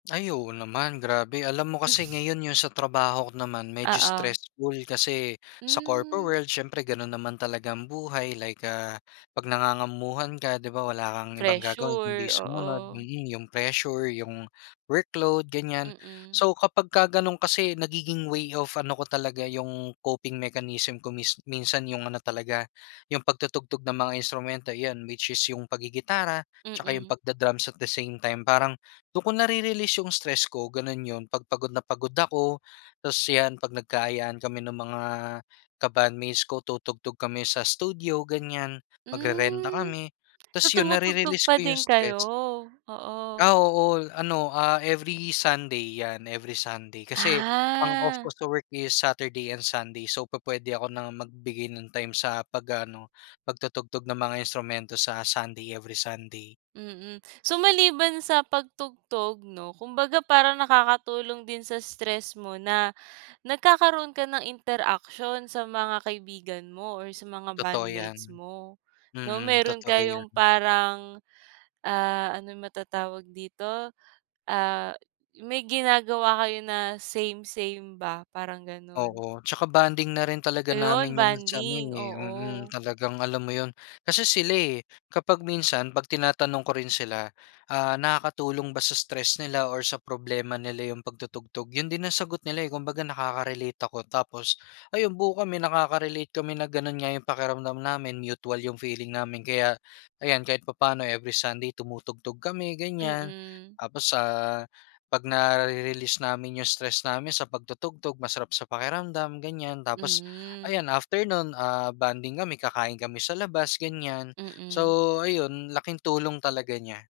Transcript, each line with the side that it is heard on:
left: Ay oo naman, grabe. Alam mo kasi ngayon yung sa trabaho ko naman medyo
right: Oo.
left: stressful kasi sa corpo
right: Mm.
left: world siyempre gano'n naman talaga ang buhay like, ah, 'pag nangangamamuhan ka, 'di ba, wala kang ibang gagawin kundi
right: Pressure,
left: sumunod.
right: oo.
left: Mm, yung pressure, yung workload, ganyan.
right: Mm.
left: So, kapagka gano'n kasi nagiging way of ano ko talaga, yung coping mechanism ko mis minsan yung ano talaga, yung pagtutugtog ng mga instrumento. 'Yan, which is yung paggigitara 'tsaka yung
right: Mm.
left: pagda-drums at the same time. Parang dun ko nare-release yung stress ko, ganun yun. 'Pag pagod na pagod ako tapos 'yan, 'pag nagka-ayaan kami nung mga ka-bandmates ko, tutugtog kami sa studio, ganyan, magrerenta
right: Hmm.
left: kami.
right: So,
left: Tapos yun,
right: tumutugtog
left: narerelease
right: pa
left: ko yung
right: din kayo?
left: stress.
right: Oo.
left: Ah, oo. Ano, ah, every Sunday 'yan, every Sunday. Kasi ang off ko
right: Ah.
left: sa work is Saturday and Sunday. So, pu puwede ako na magbigay ng time sa 'pag ano, pagtutugtog ng mga instrumento sa Sunday, every Sunday.
right: Mm. So, maliban sa pagtugtog 'no, kumbaga parang nakakatulong din sa stress mo na nagkakaroon ka ng interaksyon sa mga kaibigan mo or sa mga
left: Totoo 'yan.
right: bandmates mo, 'no?
left: Mm,
right: Meron
left: totoo
right: kayong
left: 'yan.
right: parang, ah, ano matatawag dito, ah, may ginagawa kayo na same-same ba, parang ganun.
left: Oo, 'tsaka bonding na rin talaga
right: Ayun,
left: namin yun sa ano,
right: bonding,
left: eh mm.
right: oo.
left: Talagang alam mo yun. Kasi sila, eh, kapag minsan 'pag tinatanong ko rin sila, ah, nakakatulong ba sa stress nila or sa problema nila yung pagtutugtog, yun din ang sagot nila, eh. Kumbaga nakaka relate ako tapos ayun, buo kami nakaka-relate kami na gano'n nga yung pakiramdam namin, mutual yung feeling namin. Kaya ayan, kahit papa'no every Sunday tumutugtog kami, ganyan.
right: Mm.
left: Tapos sa 'pag nare-release namin yung stress namin sa pagtutugtog masarap sa pakiramdam, ganyan. Tapos
right: Hmm.
left: ayan, after no'n, ah, bonding kami, kakain kami sa labas, ganyan.
right: Mm.
left: So, ayun, laking tulong talaga niya.